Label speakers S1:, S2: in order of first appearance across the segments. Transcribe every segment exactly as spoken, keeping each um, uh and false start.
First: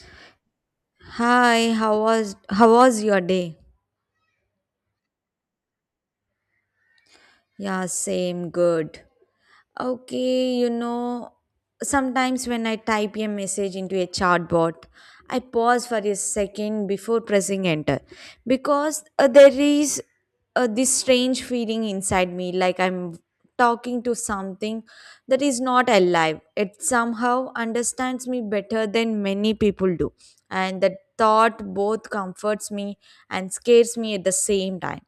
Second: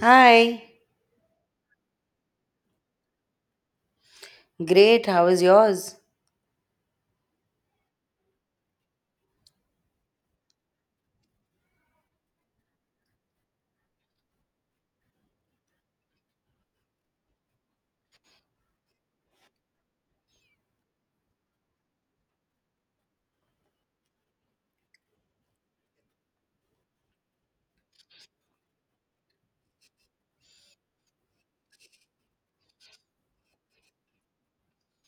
S1: Hi.
S2: Hi, how was how was your day?
S1: Great. How is yours?
S2: Yeah, same, good. Okay, you know, sometimes when I type a message into a chatbot, I pause for a second before pressing enter because uh, there is uh, this strange feeling inside me like I'm talking to something that is not alive. It somehow understands me better than many people do, and that thought both comforts me and scares me at the same time.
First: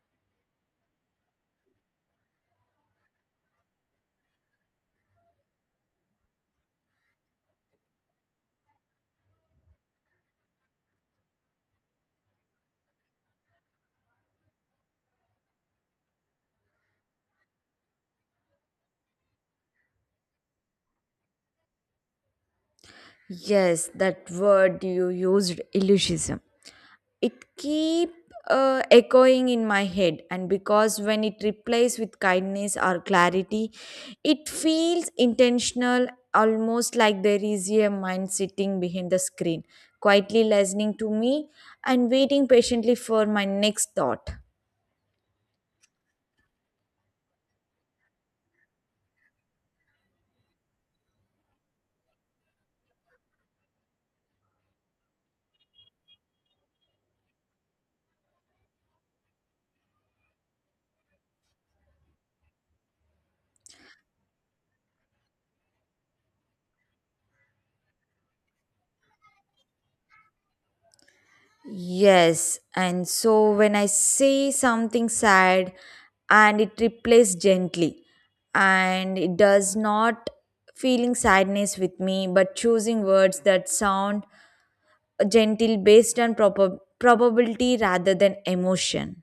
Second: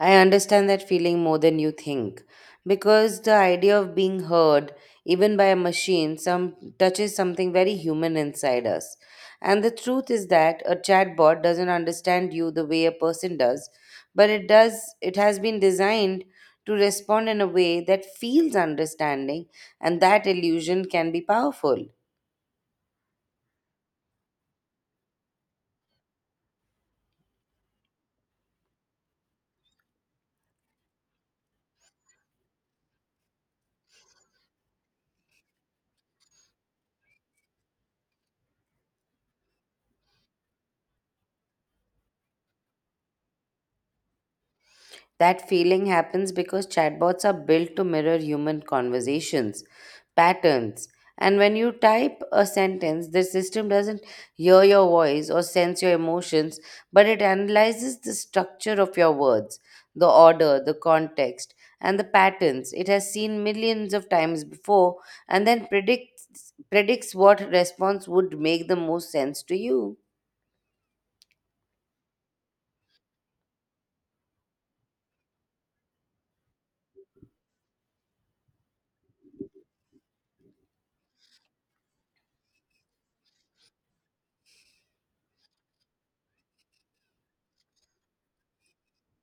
S1: I understand that feeling more than you think because the idea of being heard, even by a machine, some touches something very human inside us. And the truth is that a chatbot doesn't understand you the way a person does, but it does it has been designed to respond in a way that feels understanding, and that illusion can be powerful.
S2: Yes, that word you used, illusionism. It keep uh, echoing in my head, and because when it replaces with kindness or clarity, it feels intentional, almost like there is a mind sitting behind the screen, quietly listening to me and waiting patiently for my next thought.
S1: That feeling happens because chatbots are built to mirror human conversations, patterns, and when you type a sentence, the system doesn't hear your voice or sense your emotions, but it analyzes the structure of your words, the order, the context, and the patterns it has seen millions of times before, and then predicts predicts what response would make the most sense to you.
S2: Yes, and so when I say something sad and it replays gently and it does not feeling sadness with me but choosing words that sound gentle based on proper probability rather than emotion.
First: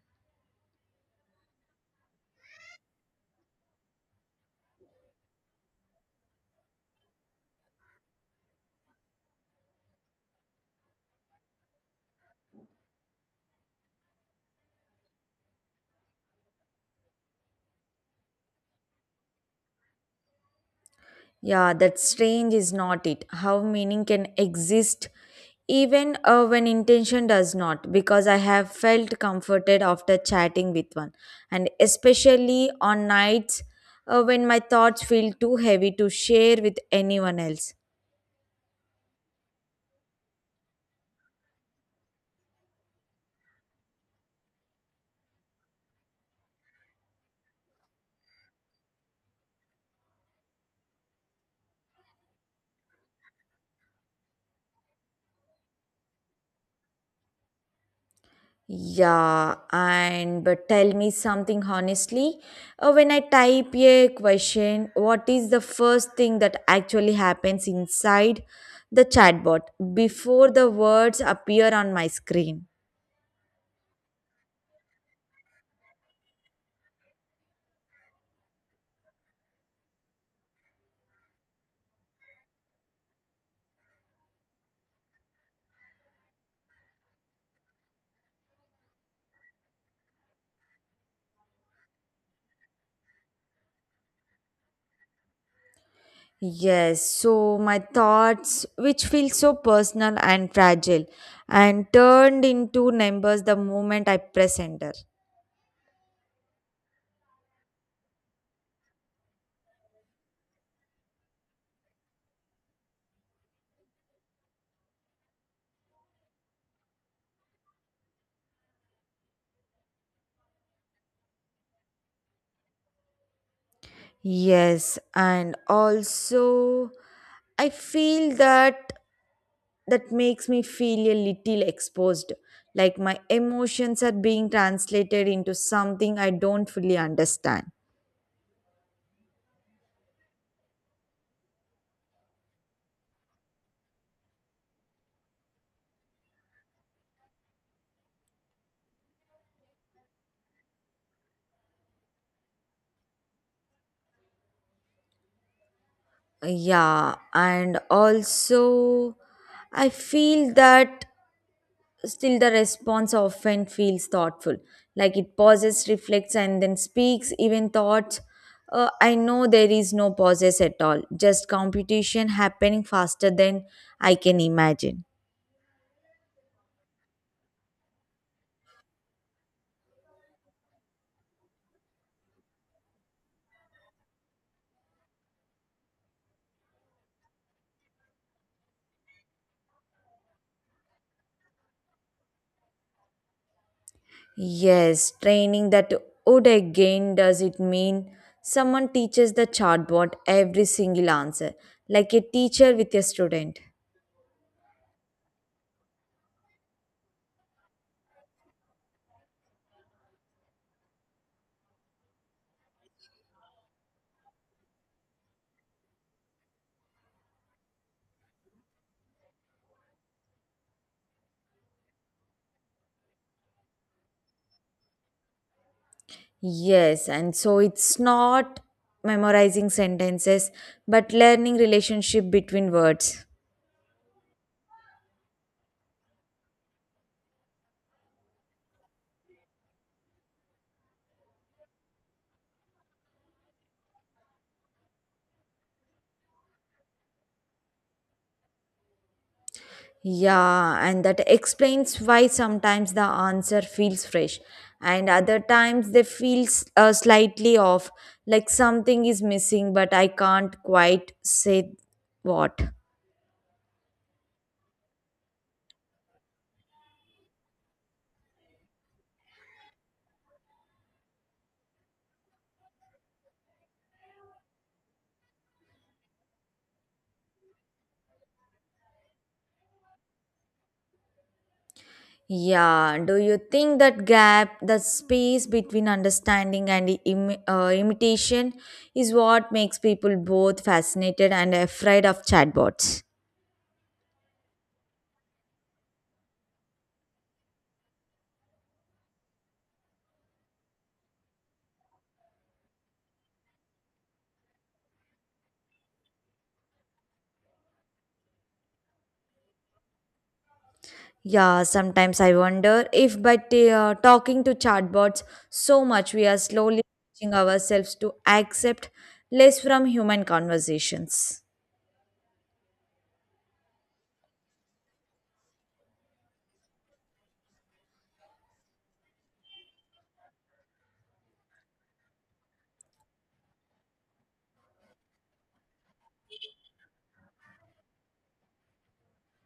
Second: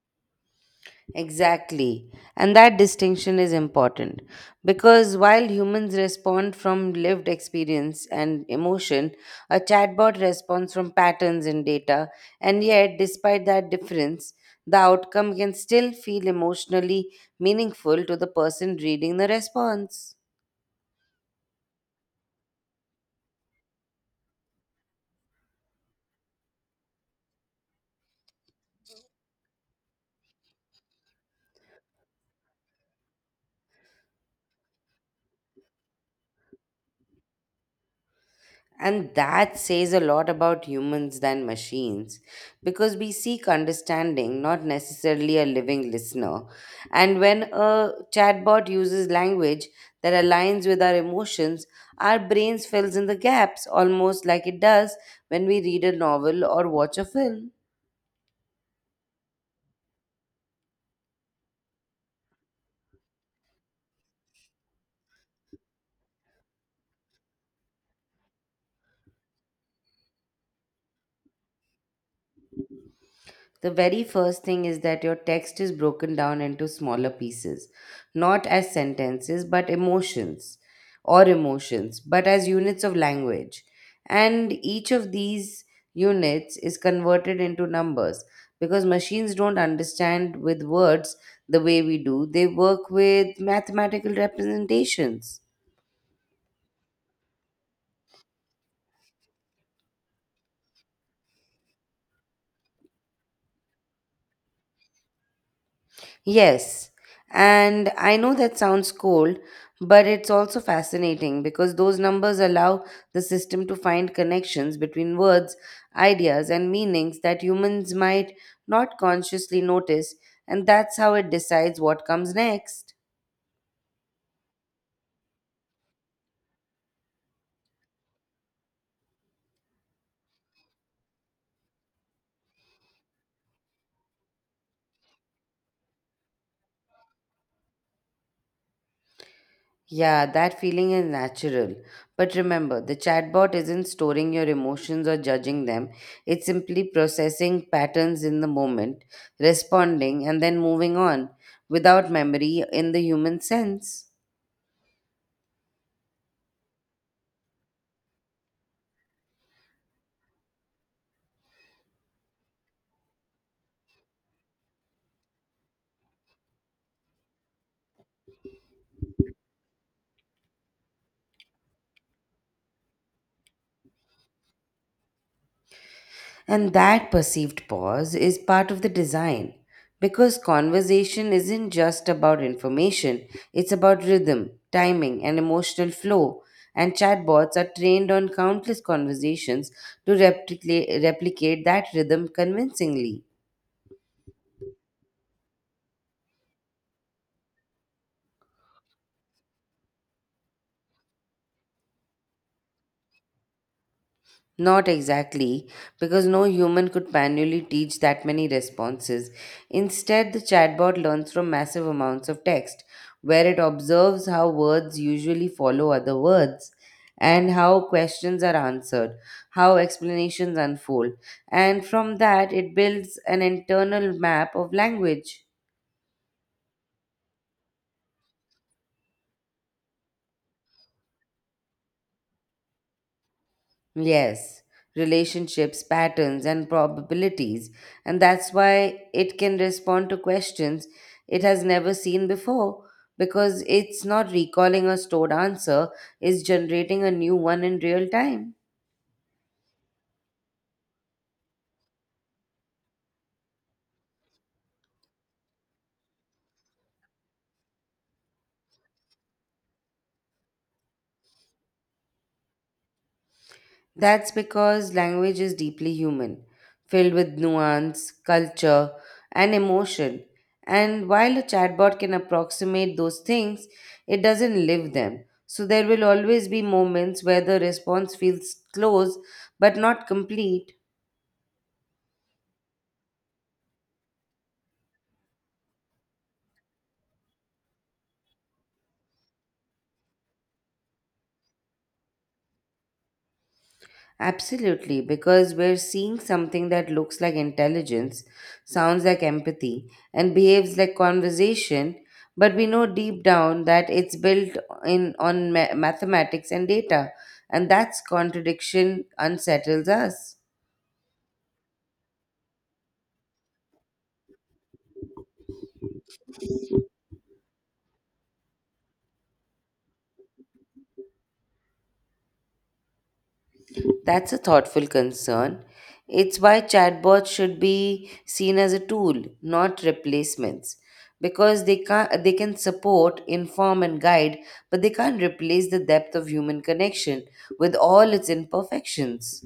S1: Exactly. And that distinction is important because while humans respond from lived experience and emotion, a chatbot responds from patterns and data. And yet, despite that difference, the outcome can still feel emotionally meaningful to the person reading the response.
S2: Yeah, that strange is not it. How meaning can exist even uh, when intention does not, because I have felt comforted after chatting with one, and especially on nights uh, when my thoughts feel too heavy to share with anyone else.
S1: And that says a lot about humans than machines because we seek understanding, not necessarily a living listener. And when a chatbot uses language that aligns with our emotions, our brains fills in the gaps almost like it does when we read a novel or watch a film.
S2: Yeah, and but tell me something honestly. Uh, when I type a question, what is the first thing that actually happens inside the chatbot before the words appear on my screen?
S1: The very first thing is that your text is broken down into smaller pieces, not as sentences, but emotions or emotions, but as units of language. And each of these units is converted into numbers because machines don't understand with words the way we do, they work with mathematical representations.
S2: Yes, so my thoughts, which feel so personal and fragile, and turned into numbers the moment I press enter.
S1: Yes, and I know that sounds cold, but it's also fascinating because those numbers allow the system to find connections between words, ideas, and meanings that humans might not consciously notice, and that's how it decides what comes next.
S2: Yes, and also I feel that. That makes me feel a little exposed, like my emotions are being translated into something I don't fully understand.
S1: Yeah, that feeling is natural. But remember, the chatbot isn't storing your emotions or judging them. It's simply processing patterns in the moment, responding, and then moving on without memory in the human sense.
S2: Yeah, and also I feel that still the response often feels thoughtful, like it pauses, reflects, and then speaks, even thoughts. Uh, I know there is no pauses at all, just competition happening faster than I can imagine.
S1: And that perceived pause is part of the design because conversation isn't just about information, it's about rhythm, timing, and emotional flow. And chatbots are trained on countless conversations to replicate, replicate that rhythm convincingly.
S2: Yes, training that would again does it mean someone teaches the chatbot every single answer, like a teacher with a student.
S1: Not exactly, because no human could manually teach that many responses. Instead, the chatbot learns from massive amounts of text, where it observes how words usually follow other words, and how questions are answered, how explanations unfold, and from that, it builds an internal map of language.
S2: Yes, and so it's not memorizing sentences but learning relationship between words.
S1: Yes, relationships, patterns, and probabilities. And that's why it can respond to questions it has never seen before because it's not recalling a stored answer, it's generating a new one in real time.
S2: Yeah, and that explains why sometimes the answer feels fresh and other times they feel s- uh, slightly off, like something is missing but I can't quite say what.
S1: That's because language is deeply human, filled with nuance, culture, and emotion. And while a chatbot can approximate those things, it doesn't live them. So there will always be moments where the response feels close but not complete,
S2: Yeah, do you think that gap, that space between understanding and Im- uh, imitation, is what makes people both fascinated and afraid of chatbots?
S1: Absolutely, because we're seeing something that looks like intelligence, sounds like empathy, and behaves like conversation, but we know deep down that it's built in on ma- mathematics and data, and that's contradiction unsettles us.
S2: Yeah, sometimes I wonder if by t- uh, talking to chatbots so much, we are slowly teaching ourselves to accept less from human conversations.
S1: That's a thoughtful concern. It's why chatbots should be seen as a tool, not replacements, because they can they can support, inform, and guide, but they can't replace the depth of human connection with all its imperfections.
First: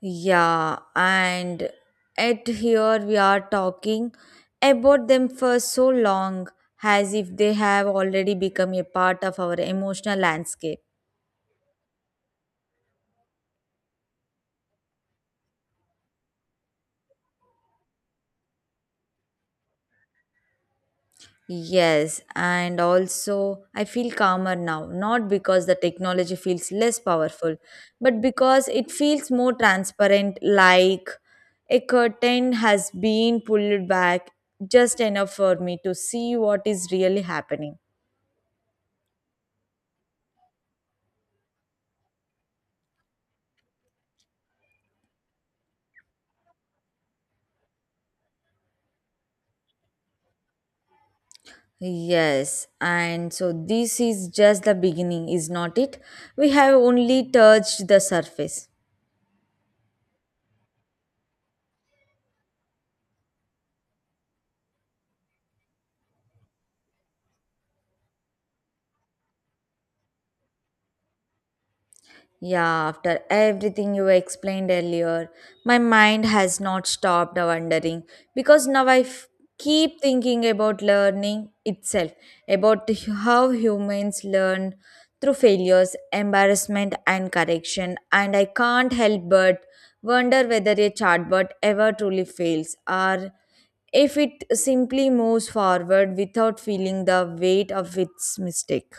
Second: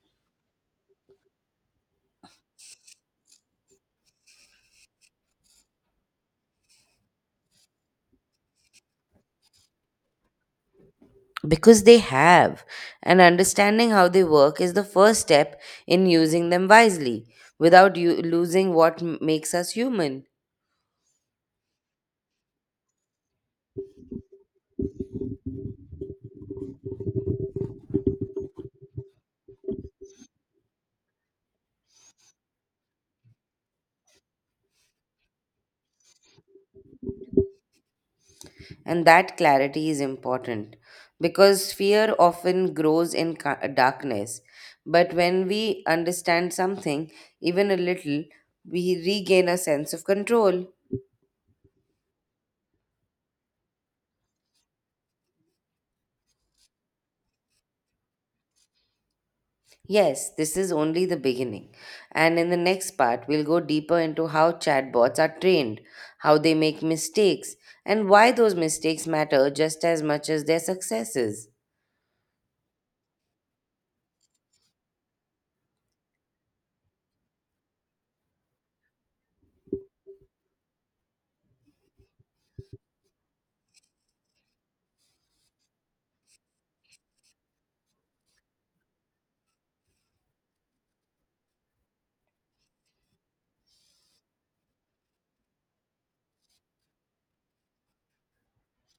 S2: Yeah, and at here we are talking about them for so long as if they have already become a part of our emotional landscape.
S1: Because they have, and understanding how they work is the first step in using them wisely, without you losing what m- makes us human.
S2: Yes, and also I feel calmer now, not because the technology feels less powerful, but because it feels more transparent, like a curtain has been pulled back just enough for me to see what is really happening.
S1: And that clarity is important because fear often grows in ca- darkness. But when we understand something, even a little, we regain a sense of control.
S2: Yes, and so this is just the beginning, is not it? We have only touched the surface.
S1: Yes, this is only the beginning. And in the next part, we'll go deeper into how chatbots are trained, how they make mistakes, and why those mistakes matter just as much as their successes.
S2: Yeah, after everything you explained earlier, my mind has not stopped wondering because now I f- keep thinking about learning itself, about how humans learn through failures, embarrassment, and correction. And I can't help but wonder whether a chatbot ever truly fails or if it simply moves forward without feeling the weight of its mistake.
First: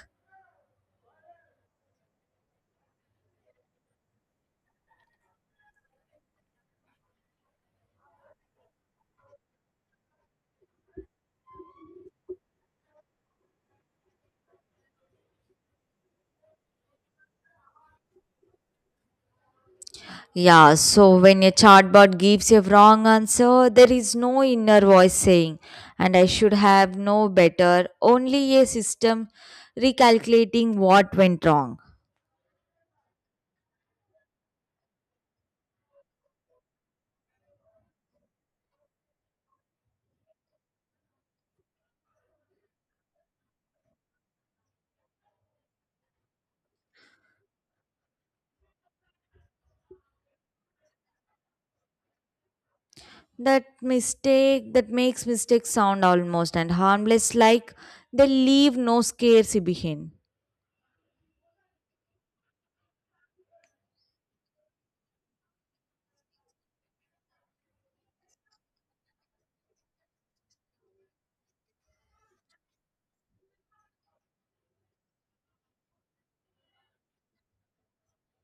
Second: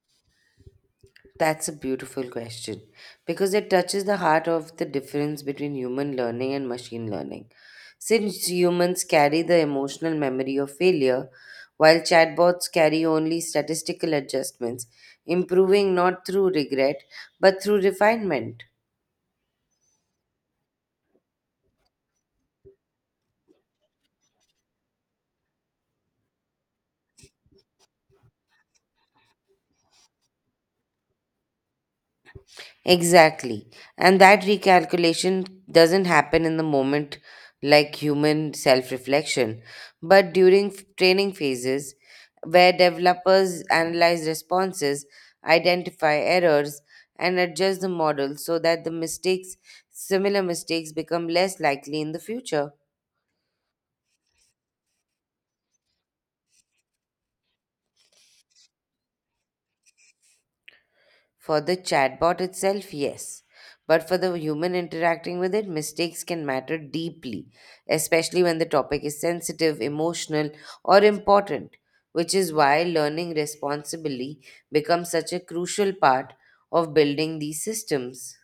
S1: That's a beautiful question because it touches the heart of the difference between human learning and machine learning. Since humans carry the emotional memory of failure, while chatbots carry only statistical adjustments, improving not through regret but through refinement.
S2: Yeah, so when a chatbot gives a wrong answer, there is no inner voice saying, and I should have no better, only a system recalculating what went wrong.
S1: Exactly. And that recalculation doesn't happen in the moment like human self reflection, but during f- training phases where developers analyze responses, identify errors, and adjust the model so that the mistakes, similar mistakes, become less likely in the future.
S2: That mistake that makes mistakes sound almost and harmless, like they leave no scarcity behind.
S1: For the chatbot itself, yes. But for the human interacting with it, mistakes can matter deeply, especially when the topic is sensitive, emotional, or important, which is why learning responsibly becomes such a crucial part of building these systems.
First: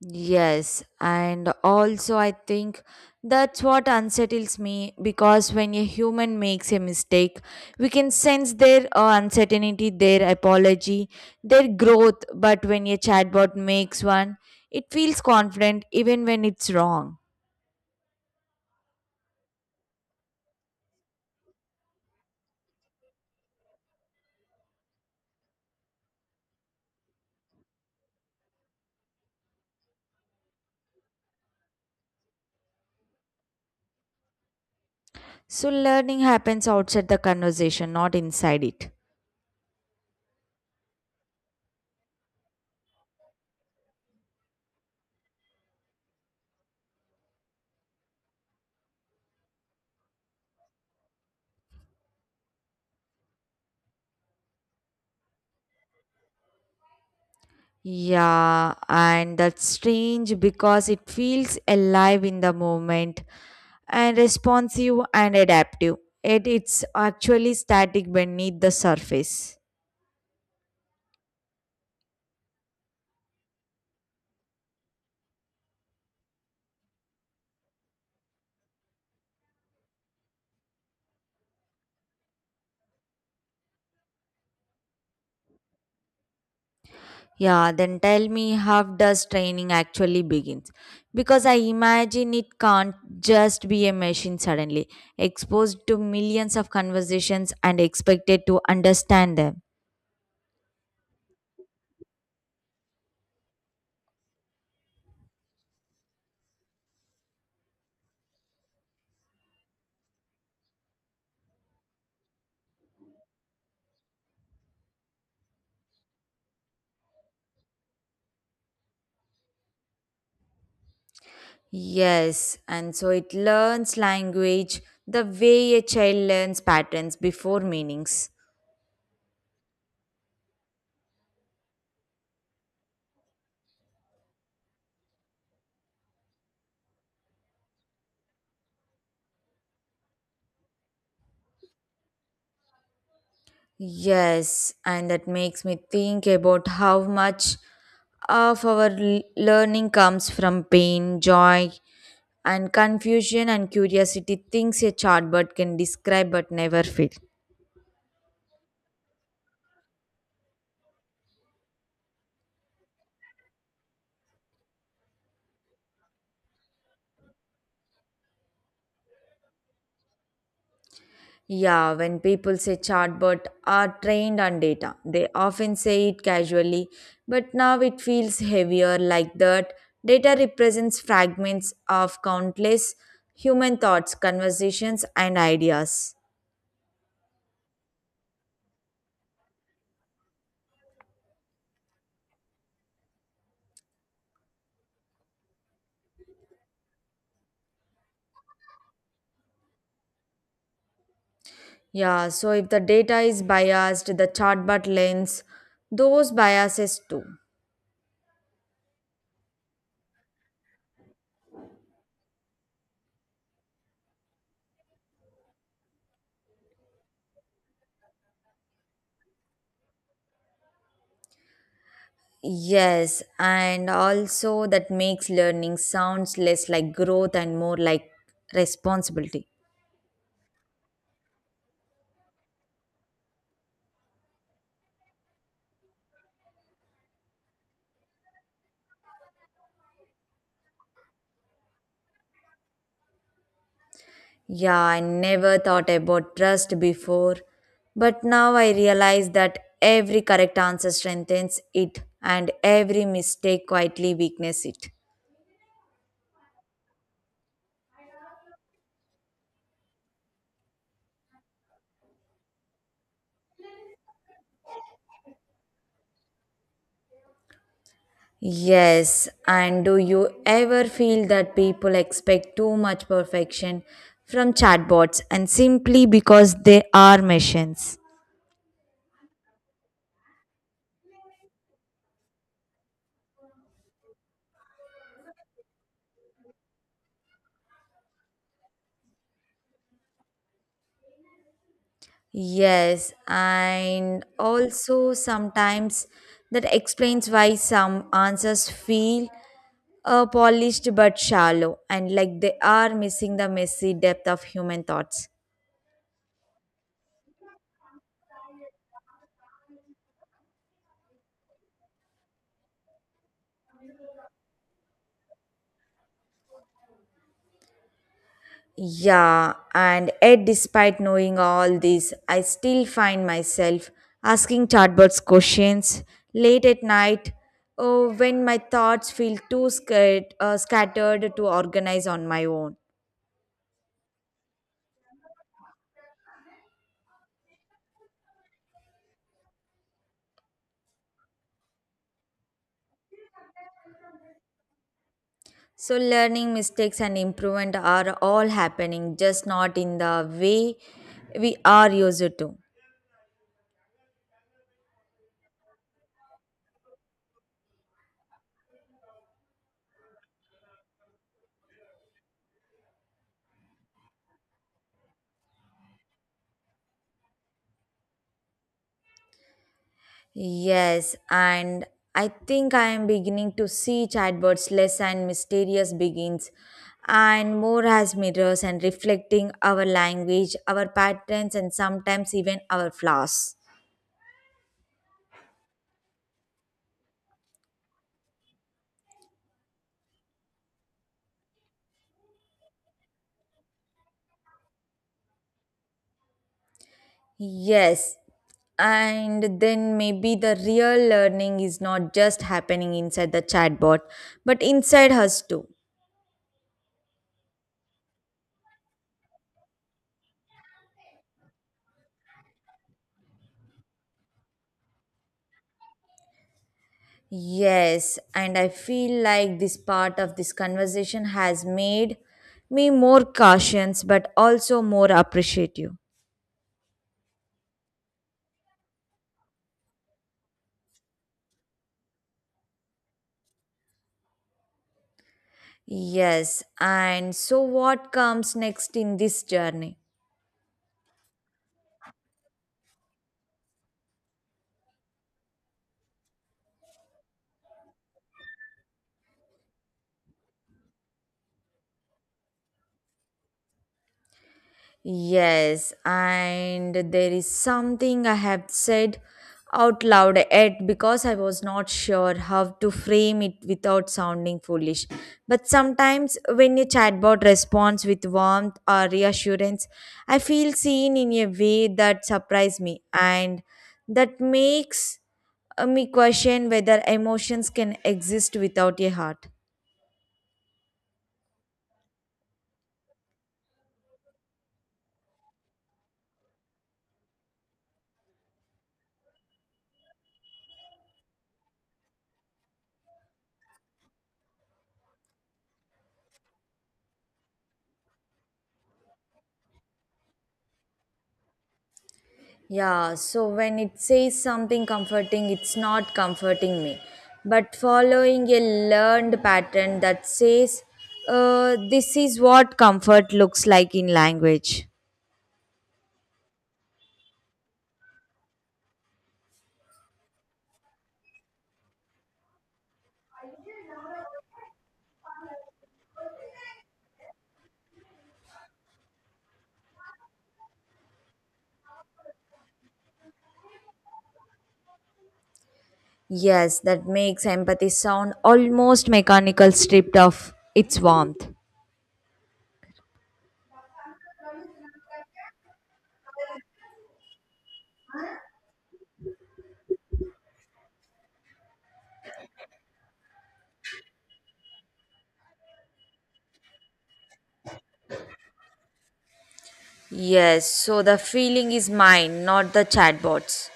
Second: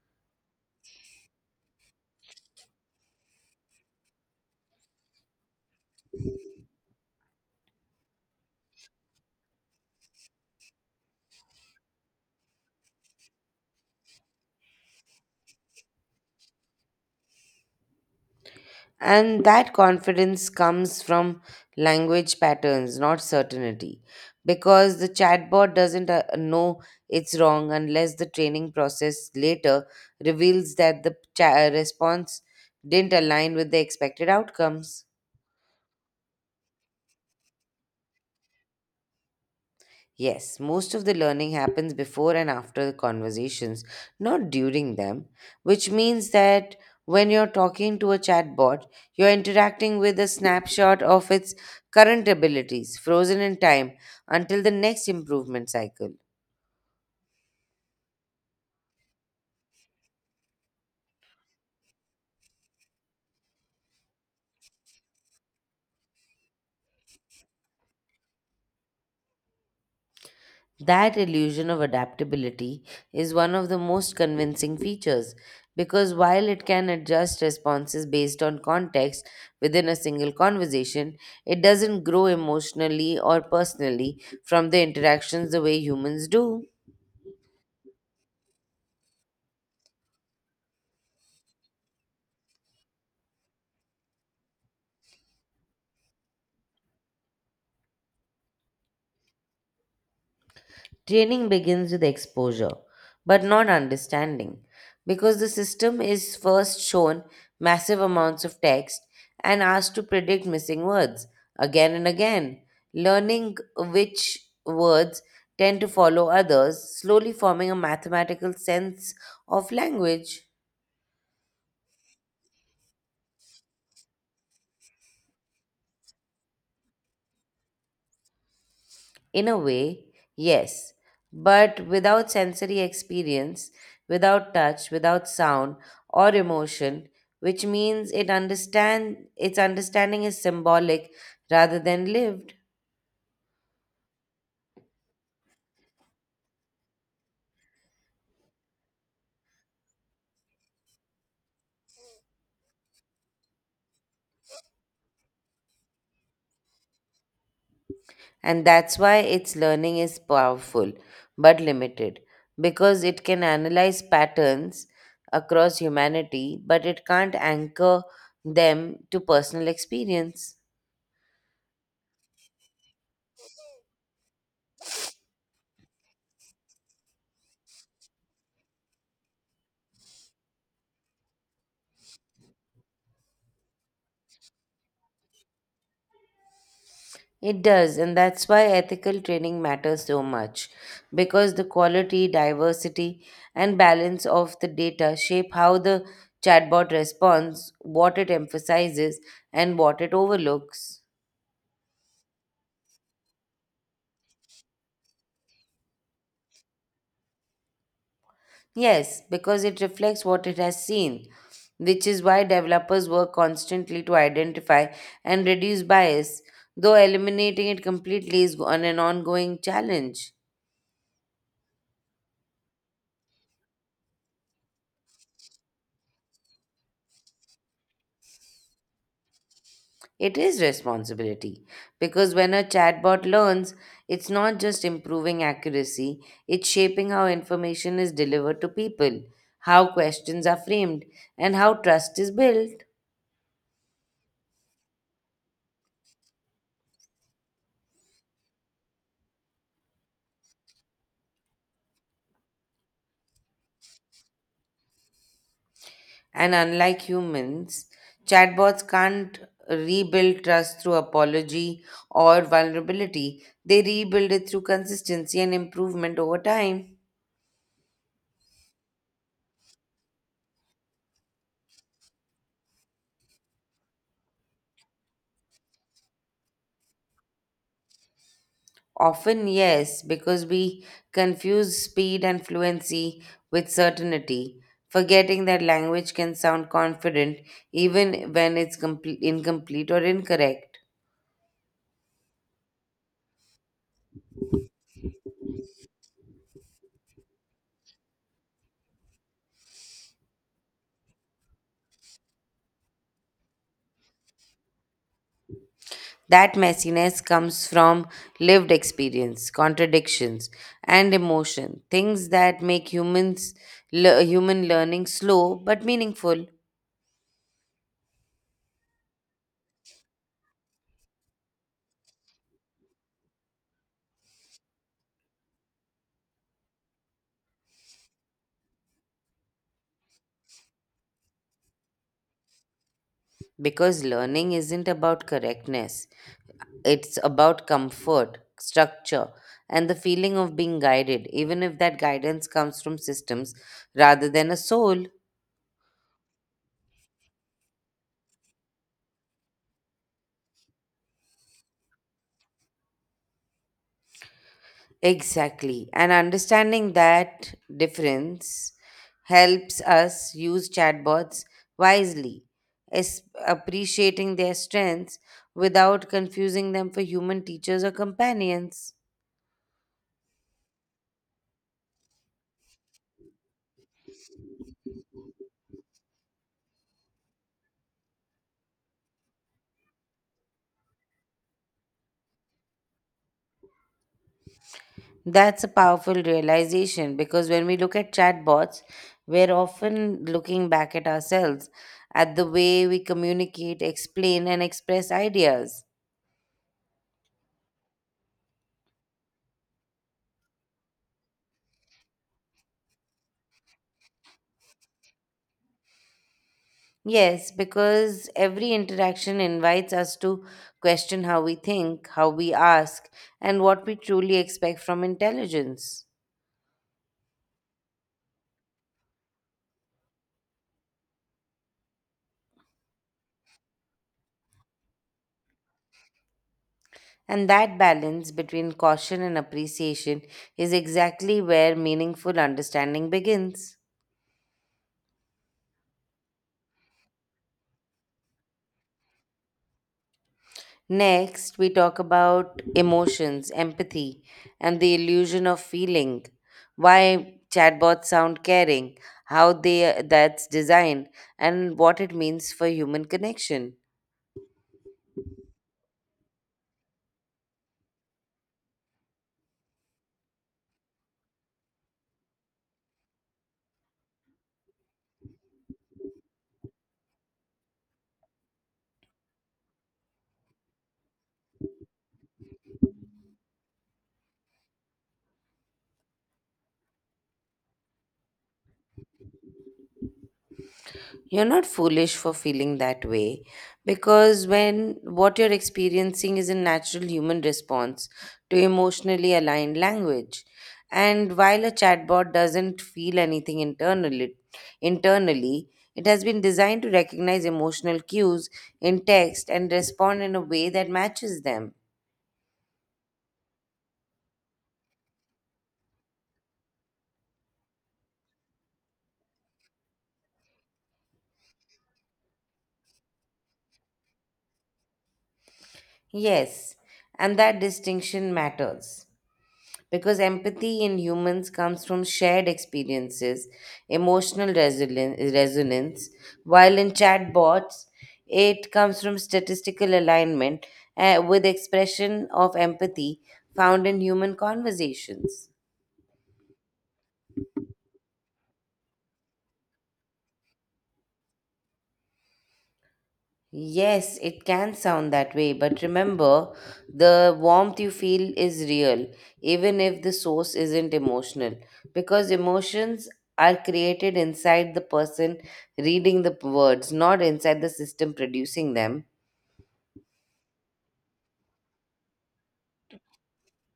S2: Yes, and also I think that's what unsettles me because when a human makes a mistake, we can sense their uh, uncertainty, their apology, their growth. But when a chatbot makes one, it feels confident even when it's wrong.
S1: And that confidence comes from language patterns, not certainty. Because the chatbot doesn't uh, know it's wrong unless the training process later reveals that the cha- uh, response didn't align with the expected outcomes.
S2: So learning happens outside the conversation, not inside it.
S1: Yes, most of the learning happens before and after the conversations, not during them, which means that when you're talking to a chatbot, you're interacting with a snapshot of its current abilities, frozen in time, until the next improvement cycle.
S2: Yeah, and that's strange because it feels alive in the moment and responsive and adaptive. Yet it's actually static beneath the surface.
S1: That illusion of adaptability is one of the most convincing features because while it can adjust responses based on context within a single conversation, it doesn't grow emotionally or personally from the interactions the way humans do.
S2: Yeah, then tell me how does training actually begins? Because I imagine it can't just be a machine suddenly, exposed to millions of conversations and expected to understand them.
S1: Training begins with exposure, but not understanding, because the system is first shown massive amounts of text and asked to predict missing words again and again, learning which words tend to follow others, slowly forming a mathematical sense of language.
S2: Yes, and so it learns language the way a child learns patterns before meanings.
S1: In a way, yes, but without sensory experience, without touch, without sound or emotion, which means it understand its understanding is symbolic rather than lived.
S2: Yes, and that makes me think about how much of our l- learning comes from pain, joy, and confusion and curiosity, things a chart bird can describe but never feel.
S1: And that's why its learning is powerful but limited because it can analyze patterns across humanity, but it can't anchor them to personal experience.
S2: Yeah, when people say chatbot are trained on data, they often say it casually, but now it feels heavier like that. Data represents fragments of countless human thoughts, conversations, and ideas.
S1: It does, and that's why ethical training matters so much because the quality, diversity, and balance of the data shape how the chatbot responds, what it emphasizes, and what it overlooks.
S2: Yeah, so if the data is biased, the chatbot learns those biases too.
S1: Yes, because it reflects what it has seen, which is why developers work constantly to identify and reduce bias, though eliminating it completely is an ongoing challenge.
S2: Yes, and also that makes learning sounds less like growth and more like responsibility.
S1: It is responsibility because when a chatbot learns, it's not just improving accuracy, it's shaping how information is delivered to people, how questions are framed, and how trust is built.
S2: Yeah, I never thought about trust before, but now I realize that every correct answer strengthens it and every mistake quietly weakens it.
S1: And unlike humans, chatbots can't rebuild trust through apology or vulnerability, they rebuild it through consistency and improvement over time.
S2: Yes, and do you ever feel that people expect too much perfection from chatbots and simply because they are machines?
S1: Often, yes, because we confuse speed and fluency with certainty, forgetting that language can sound confident even when it's complete, incomplete or incorrect.
S2: Yes, and also sometimes that explains why some answers feel uh, polished but shallow, and like they are missing the messy depth of human thoughts.
S1: That messiness comes from lived experience, contradictions, and emotion, things that make humans le- human learning slow but meaningful
S2: Yeah, and yet, despite knowing all this, I still find myself asking chatbots questions late at night oh, when my thoughts feel too scat- uh, scattered to organize on my own.
S1: because learning isn't about correctness. It's about comfort, structure, and the feeling of being guided, even if that guidance comes from systems rather than a soul.
S2: So, learning mistakes and improvement are all happening, just not in the way we are used to.
S1: Exactly. And understanding that difference helps us use chatbots wisely, es- appreciating their strengths without confusing them for human teachers or companions.
S2: Yes, and I think I am beginning to see chatbots less and mysterious begins and more as mirrors and reflecting our language, our patterns, and sometimes even our flaws.
S1: That's a powerful realization because when we look at chatbots, we're often looking back at ourselves, at the way we communicate, explain, and express ideas.
S2: Yes, and then maybe the real learning is not just happening inside the chatbot but inside us too.
S1: Yes, because every interaction invites us to question how we think, how we ask, and what we truly expect from intelligence.
S2: Yes, and I feel like this part of this conversation has made me more cautious but also more appreciative.
S1: And that balance between caution and appreciation is exactly where meaningful understanding begins.
S2: Yes, and so what comes next in this journey?
S1: Next, we talk about emotions, empathy, and the illusion of feeling. Why chatbots sound caring, how they that's designed, and what it means for human connection.
S2: Yes, and there is something I have said out loud yet because I was not sure how to frame it without sounding foolish. But sometimes when a chatbot responds with warmth or reassurance, I feel seen in a way that surprised me and that makes uh, me question whether emotions can exist without a heart.
S1: You're not foolish for feeling that way because when what you're experiencing is a natural human response to emotionally aligned language. And while a chatbot doesn't feel anything internally, internally, it has been designed to recognize emotional cues in text and respond in a way that matches them.
S2: Yeah, so when it says something comforting, it's not comforting me, but following a learned pattern that says, uh, this is what comfort looks like in language.
S1: Yes, and that distinction matters, because empathy in humans comes from shared experiences, emotional resili- resonance, while in chatbots, it comes from statistical alignment uh, with expression of empathy found in human conversations.
S2: Yes, that makes empathy sound almost mechanical, stripped of its warmth.
S1: Yes, it can sound that way, but remember, the warmth you feel is real, even if the source isn't emotional, because emotions are created inside the person reading the p- words, not inside the system producing them.
S2: Yes, so the feeling is mine, not the chatbot's.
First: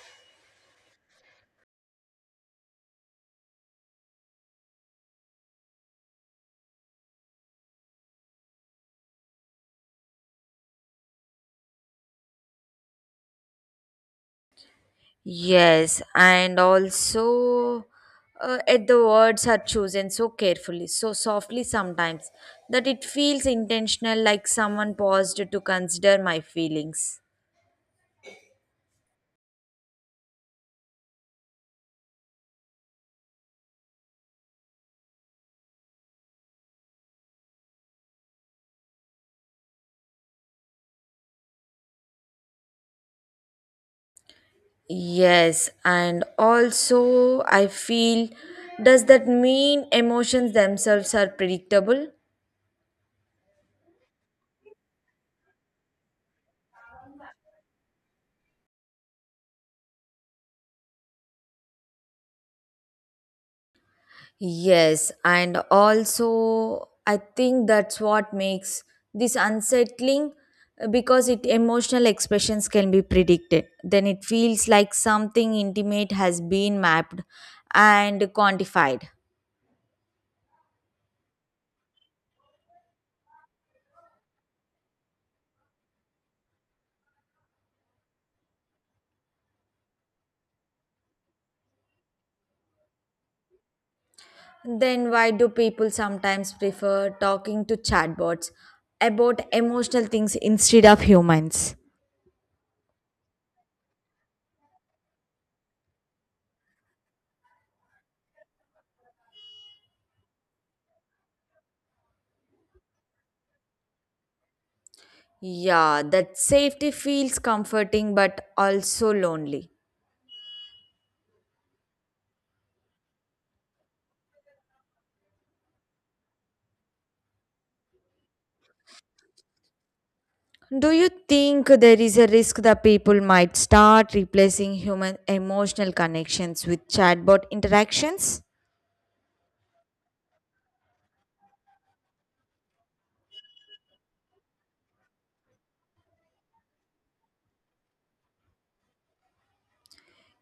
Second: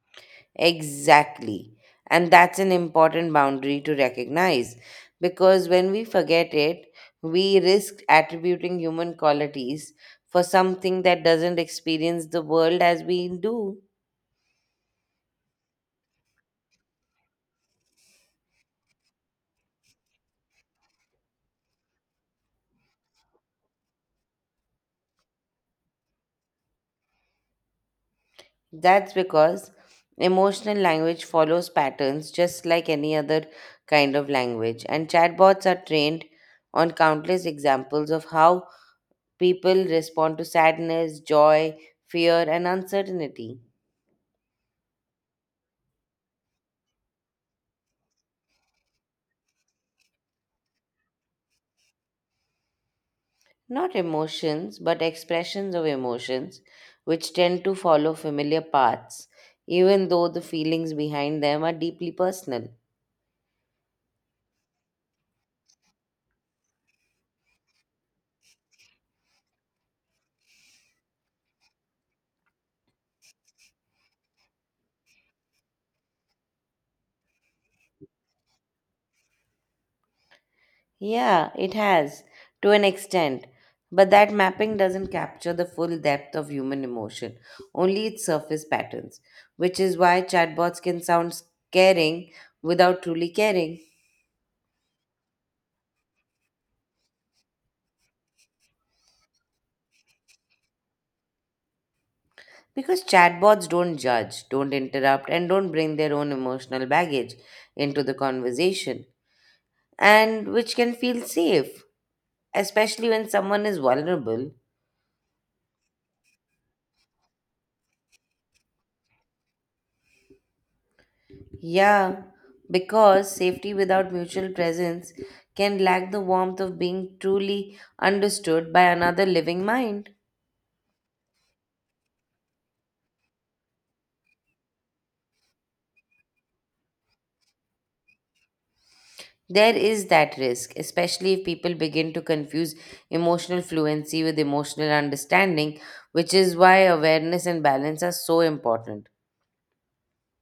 S1: Exactly. And that's an important boundary to recognize, because when we forget it, we risk attributing human qualities for something that doesn't experience the world as we do.
S2: Yes, and also uh, at the words are chosen so carefully, so softly sometimes that it feels intentional, like someone paused to consider my feelings.
S1: That's because emotional language follows patterns just like any other kind of language, and chatbots are trained on countless examples of how people respond to sadness, joy, fear, and uncertainty.
S2: Yes, and also I feel does that mean emotions themselves are predictable?
S1: Not emotions, but expressions of emotions, which tend to follow familiar paths, even though the feelings behind them are deeply personal.
S2: Yes, and also I think that's what makes this unsettling uh, because it emotional expressions can be predicted. Then it feels like something intimate has been mapped and quantified.
S1: Yeah, it has, to an extent. But that mapping doesn't capture the full depth of human emotion, only its surface patterns, which is why chatbots can sound caring without truly caring.
S2: Then why do people sometimes prefer talking to chatbots about emotional things instead of humans?
S1: Because chatbots don't judge, don't interrupt, and don't bring their own emotional baggage into the conversation, and which can feel safe, especially when someone is vulnerable.
S2: Yeah, that safety feels comforting but also lonely.
S1: Yeah, because safety without mutual presence can lack the warmth of being truly understood by another living mind.
S2: Do you think there is a risk that people might start replacing human emotional connections with chatbot interactions?
S1: There is that risk, especially if people begin to confuse emotional fluency with emotional understanding, which is why awareness and balance are so important.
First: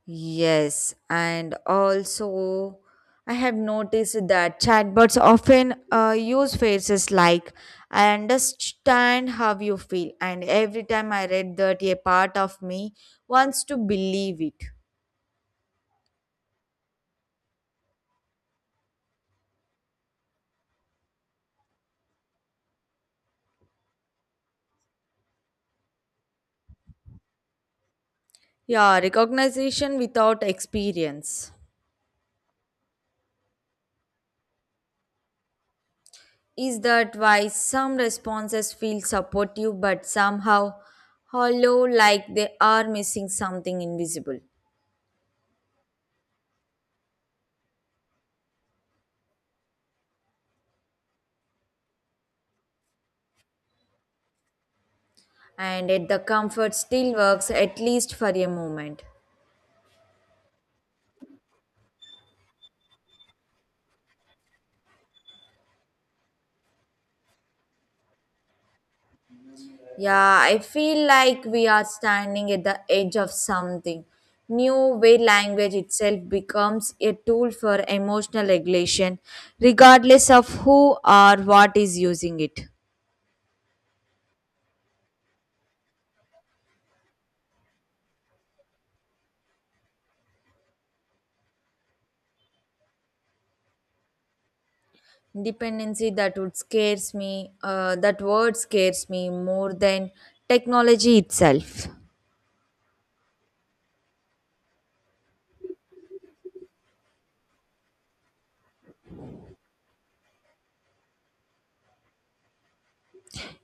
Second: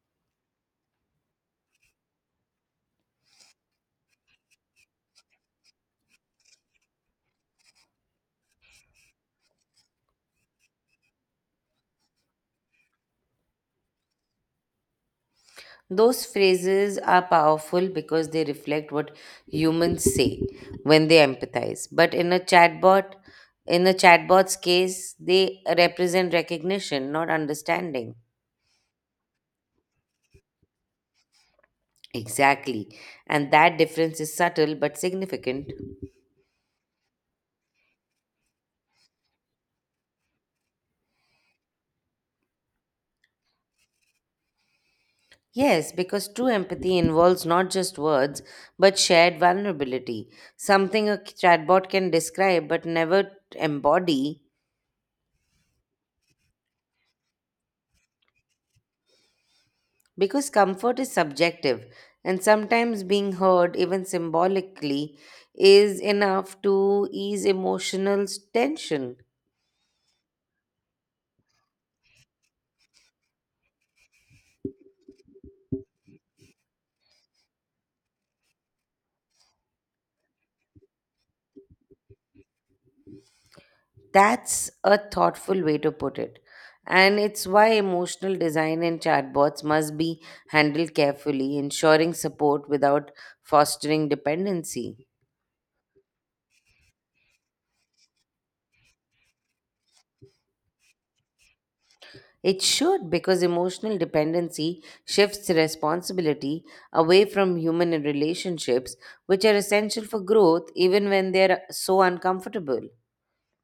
S2: Yes, and also I have noticed that chatbots often uh, use phrases like I understand how you feel, and every time I read that, a part of me wants to believe it.
S1: Those phrases are powerful because they reflect what humans say when they empathize. But in a chatbot, in a chatbot's case, they represent recognition, not understanding.
S2: Yeah, recognition without experience.
S1: Exactly. And that difference is subtle but significant.
S2: Is that why some responses feel supportive but somehow hollow like they are missing something invisible?
S1: Yes, because true empathy involves not just words, but shared vulnerability, something a chatbot can describe but never embody.
S2: And yet the comfort still works at least for a moment.
S1: Because comfort is subjective, and sometimes being heard, even symbolically, is enough to ease emotional tension.
S2: Yeah, I feel like we are standing at the edge of something new where language itself becomes a tool for emotional regulation, regardless of who or what is using it.
S1: That's a thoughtful way to put it. And it's why emotional design in chatbots must be handled carefully, ensuring support without fostering dependency.
S2: Dependency that would scares me, uh, that word scares me more than technology itself.
S1: It should, because emotional dependency shifts responsibility away from human relationships, which are essential for growth even when they're so uncomfortable.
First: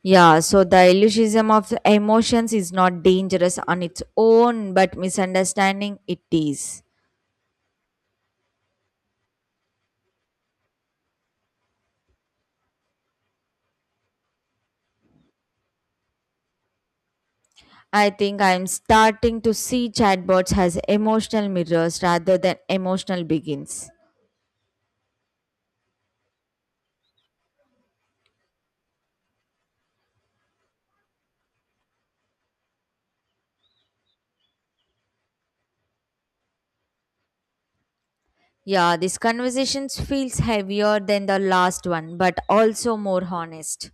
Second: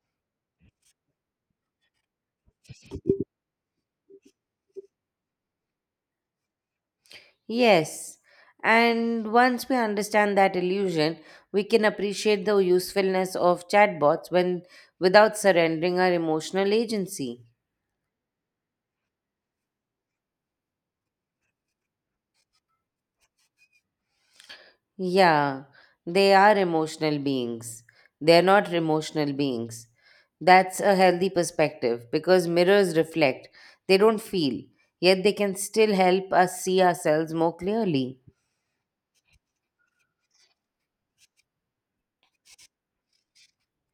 S2: Yeah, so the illusionism of emotions is not dangerous on its own, but misunderstanding it is.
S1: Yes, and once we understand that illusion, we can appreciate the usefulness of chatbots when without surrendering our emotional agency.
S2: I think I'm starting to see chatbots as emotional mirrors rather than emotional begins.
S1: Yeah, they are emotional beings. They're not emotional beings. That's a healthy perspective because mirrors reflect. They don't feel, yet they can still help us see ourselves more clearly.
S2: Yeah, this conversation feels heavier than the last one, but also more honest.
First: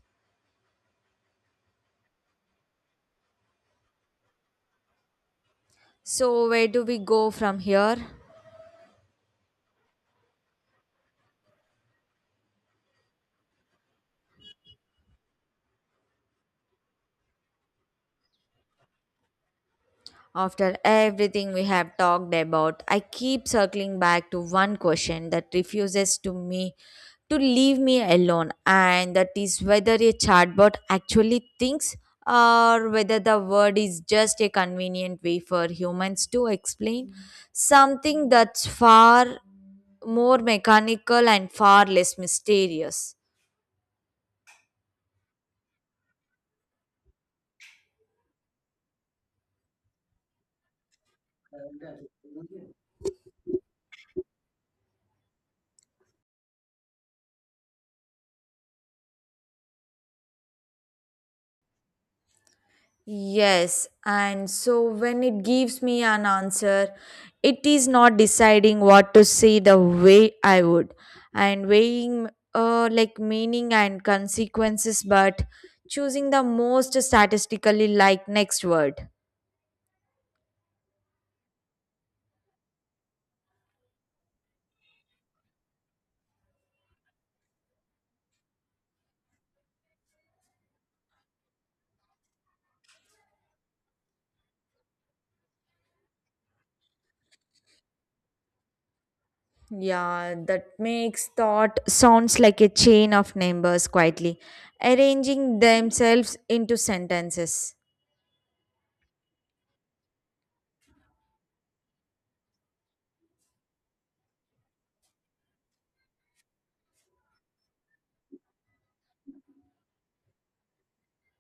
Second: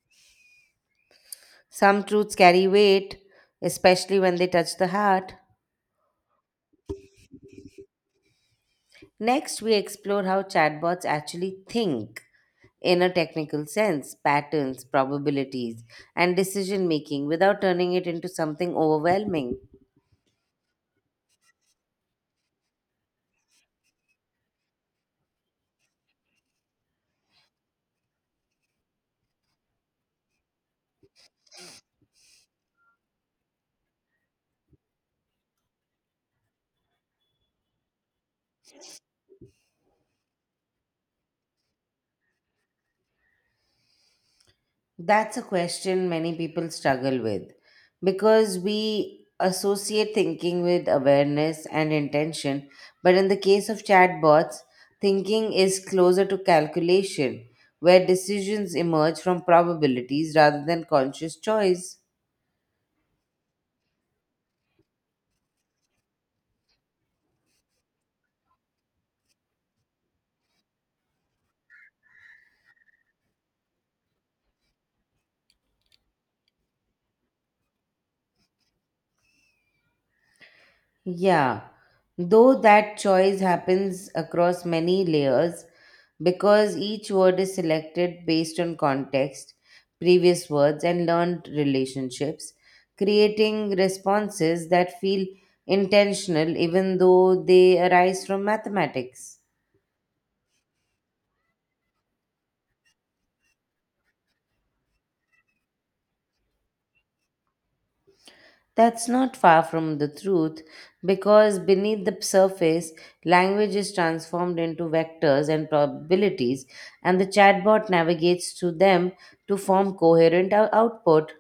S1: Some truths carry weight, especially when they touch the heart.
S2: So, where do we go from here?
S1: Next, we explore how chatbots actually think in a technical sense, patterns, probabilities, and decision making without turning it into something overwhelming.
S2: After everything we have talked about, I keep circling back to one question that refuses to me to leave me alone, and that is whether a chatbot actually thinks or whether the word is just a convenient way for humans to explain something that's far more mechanical and far less mysterious.
S1: That's a question many people struggle with because we associate thinking with awareness and intention. But in the case of chatbots, thinking is closer to calculation, where decisions emerge from probabilities rather than conscious choice.
S2: Yes, and so when it gives me an answer, it is not deciding what to say the way I would, and weighing uh, like meaning and consequences, but choosing the most statistically like next word.
S1: Yeah, though that choice happens across many layers because each word is selected based on context, previous words, and learned relationships, creating responses that feel intentional even though they arise from mathematics.
S2: Yeah, that makes thought sounds like a chain of numbers quietly, arranging themselves into sentences.
S1: That's not far from the truth because beneath the surface, language is transformed into vectors and probabilities, and the chatbot navigates through them to form coherent ou- output.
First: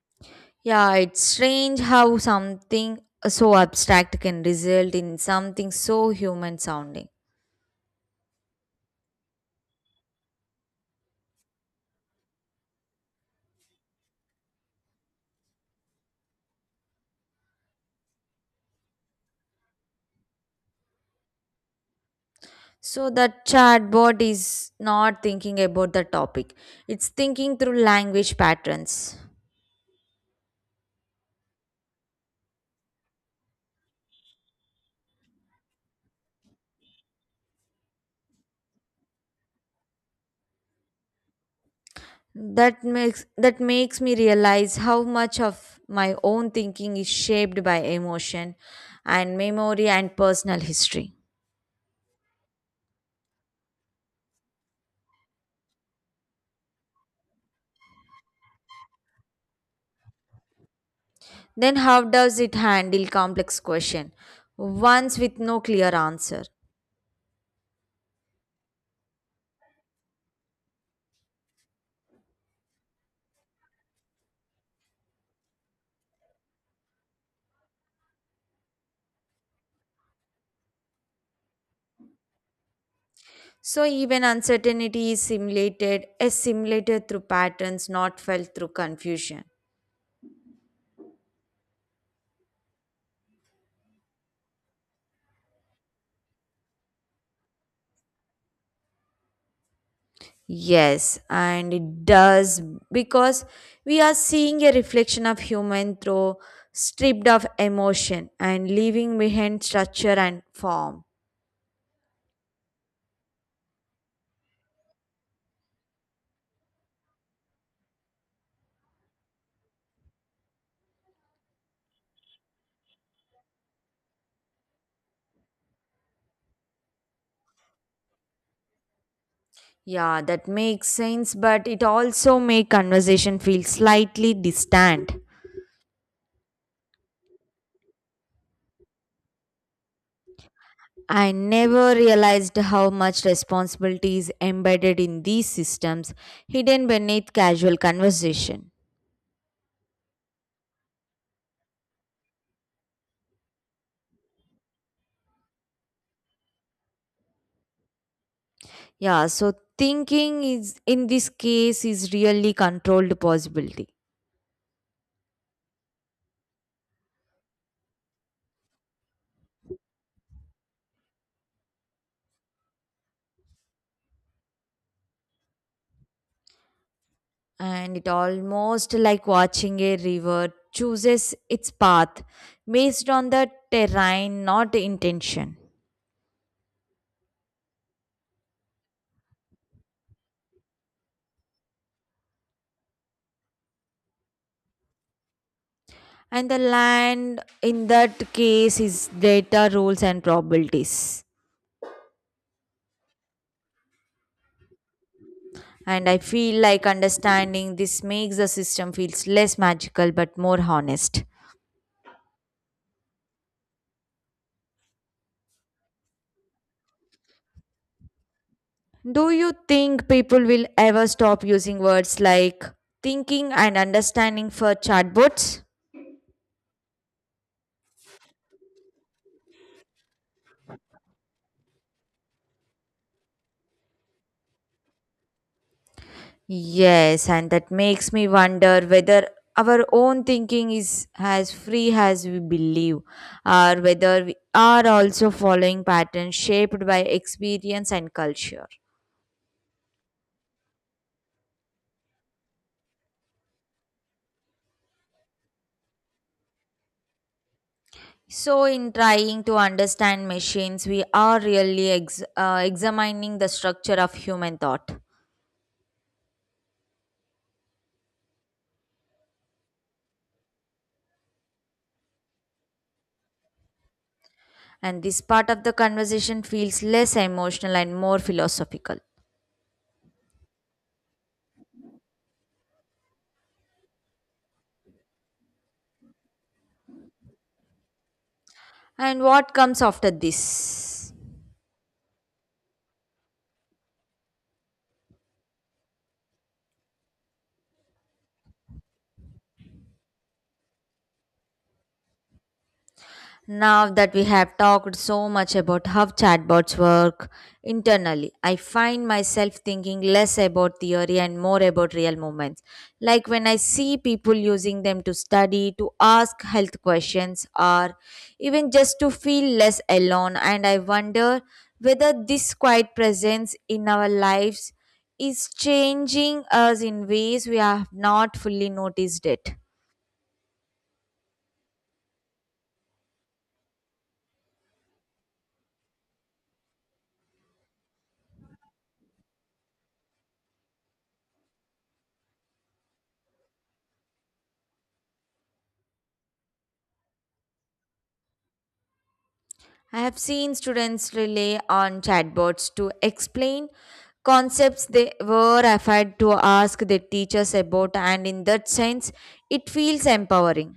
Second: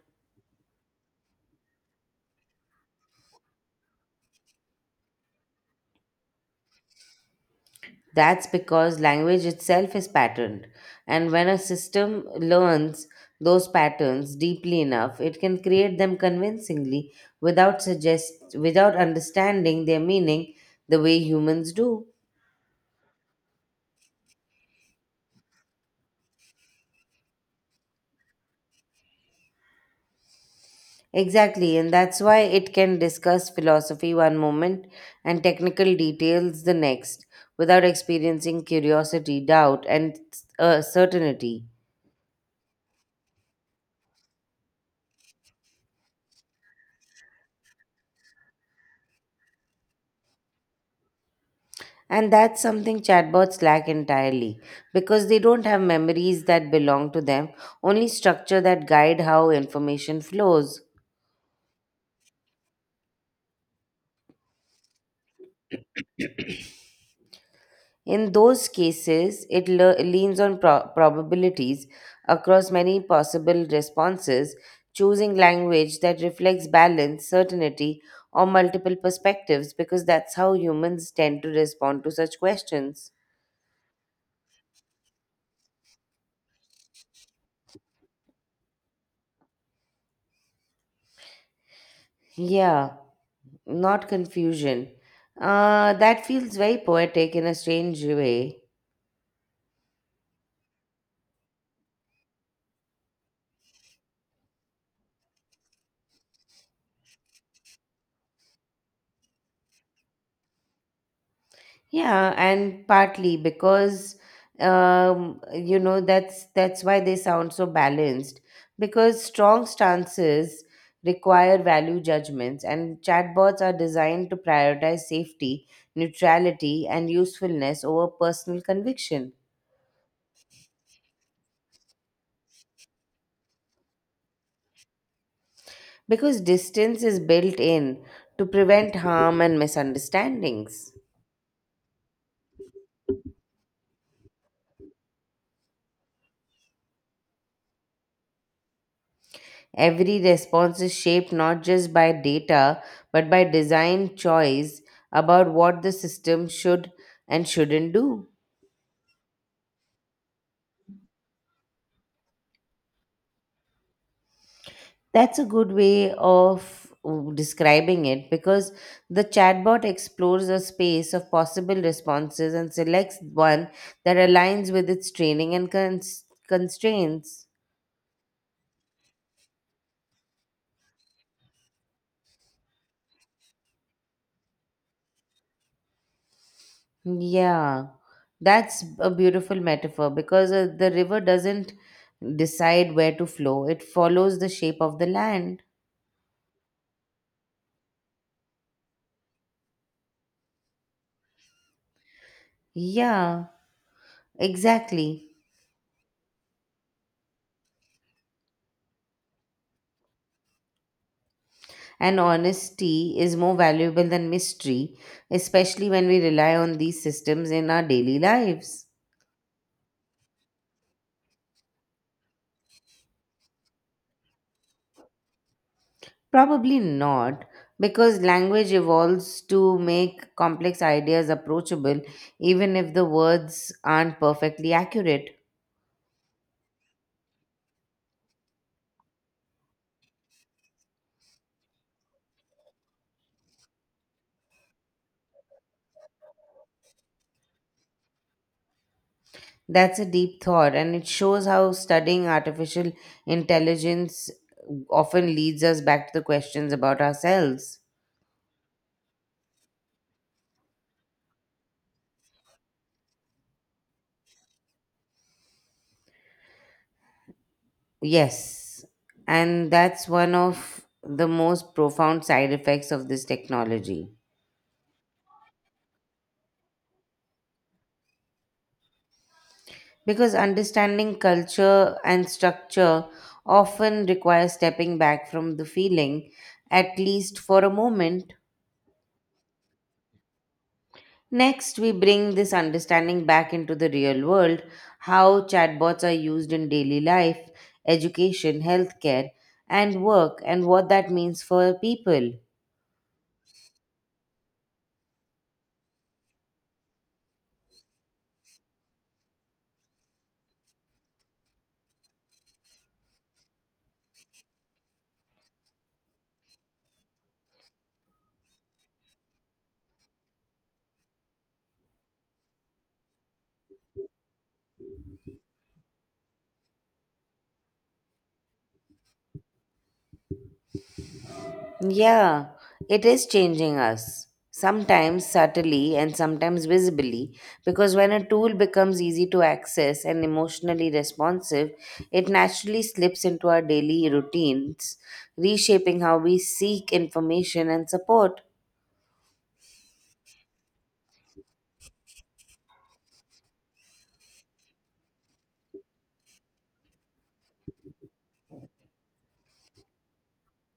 S2: Yeah, it's strange how something so abstract can result in something so human sounding.
S1: That's because language itself is patterned, and when a system learns those patterns deeply enough, it can create them convincingly without suggest without understanding their meaning the way humans do.
S2: So the chatbot is not thinking about the topic. It's thinking through language patterns.
S1: Exactly, and that's why it can discuss philosophy one moment and technical details the next without experiencing curiosity, doubt, and uh, certainty.
S2: That makes that makes me realize how much of my own thinking is shaped by emotion and memory and personal history.
S1: And that's something chatbots lack entirely because they don't have memories that belong to them, only structure that guide how information flows.
S2: Then how does it handle complex question once with no clear answer?
S1: In those cases, it le- leans on pro- probabilities across many possible responses, choosing language that reflects balance, certainty, or multiple perspectives because that's how humans tend to respond to such questions.
S2: So even uncertainty is simulated, is simulated through patterns, not felt through confusion.
S1: Yeah, not confusion. Uh, that feels very poetic in a strange way.
S2: Yes, and it does because we are seeing a reflection of human through stripped of emotion and leaving behind structure and form.
S1: Yeah, and partly because um, you know that's that's why they sound so balanced because strong stances require value judgments and chatbots are designed to prioritize safety, neutrality and usefulness over personal conviction,
S2: Yeah, that makes sense, but it also make conversation feel slightly distant.
S1: because distance is built in to prevent harm and misunderstandings.
S2: I never realized how much responsibility is embedded in these systems, hidden beneath casual conversation.
S1: Every response is shaped not just by data, but by design choice about what the system should and shouldn't do.
S2: Yeah, so thinking is in this case is really controlled possibility.
S1: That's a good way of uh, describing it because the chatbot explores a space of possible responses and selects one that aligns with its training and cons- constraints.
S2: And it almost like watching a river chooses its path based on the terrain, not the intention.
S1: Yeah, that's a beautiful metaphor because uh, the river doesn't decide where to flow, it follows the shape of the land.
S2: And the land in that case is data rules and probabilities.
S1: Yeah, exactly.
S2: And I feel like understanding this makes the system feels less magical but more honest.
S1: And honesty is more valuable than mystery, especially when we rely on these systems in our daily lives.
S2: Do you think people will ever stop using words like thinking and understanding for chatbots?
S1: Probably not, because language evolves to make complex ideas approachable, even if the words aren't perfectly accurate.
S2: Yes, and that makes me wonder whether our own thinking is as free as we believe, or whether we are also following patterns shaped by experience and culture.
S1: That's a deep thought, and it shows how studying artificial intelligence often leads us back to the questions about ourselves.
S2: So, in trying to understand machines, we are really ex- uh, examining the structure of human thought.
S1: Yes, and that's one of the most profound side effects of this technology.
S2: And this part of the conversation feels less emotional and more philosophical.
S1: Because understanding culture and structure often requires stepping back from the feeling, at least for a moment.
S2: And what comes after this?
S1: Next, we bring this understanding back into the real world: how chatbots are used in daily life, education, healthcare, and work, and what that means for people.
S2: Now that we have talked so much about how chatbots work internally, I find myself thinking less about theory and more about real moments. Like when I see people using them to study, to ask health questions, or even just to feel less alone, and I wonder whether this quiet presence in our lives is changing us in ways we have not fully noticed it.
S1: Yeah, it is changing us. Sometimes subtly and sometimes visibly, because when a tool becomes easy to access and emotionally responsive, it naturally slips into our daily routines, reshaping how we seek information and support.
S2: I have seen students rely on chatbots to explain concepts they were afraid to ask their teachers about, and in that sense, it feels empowering.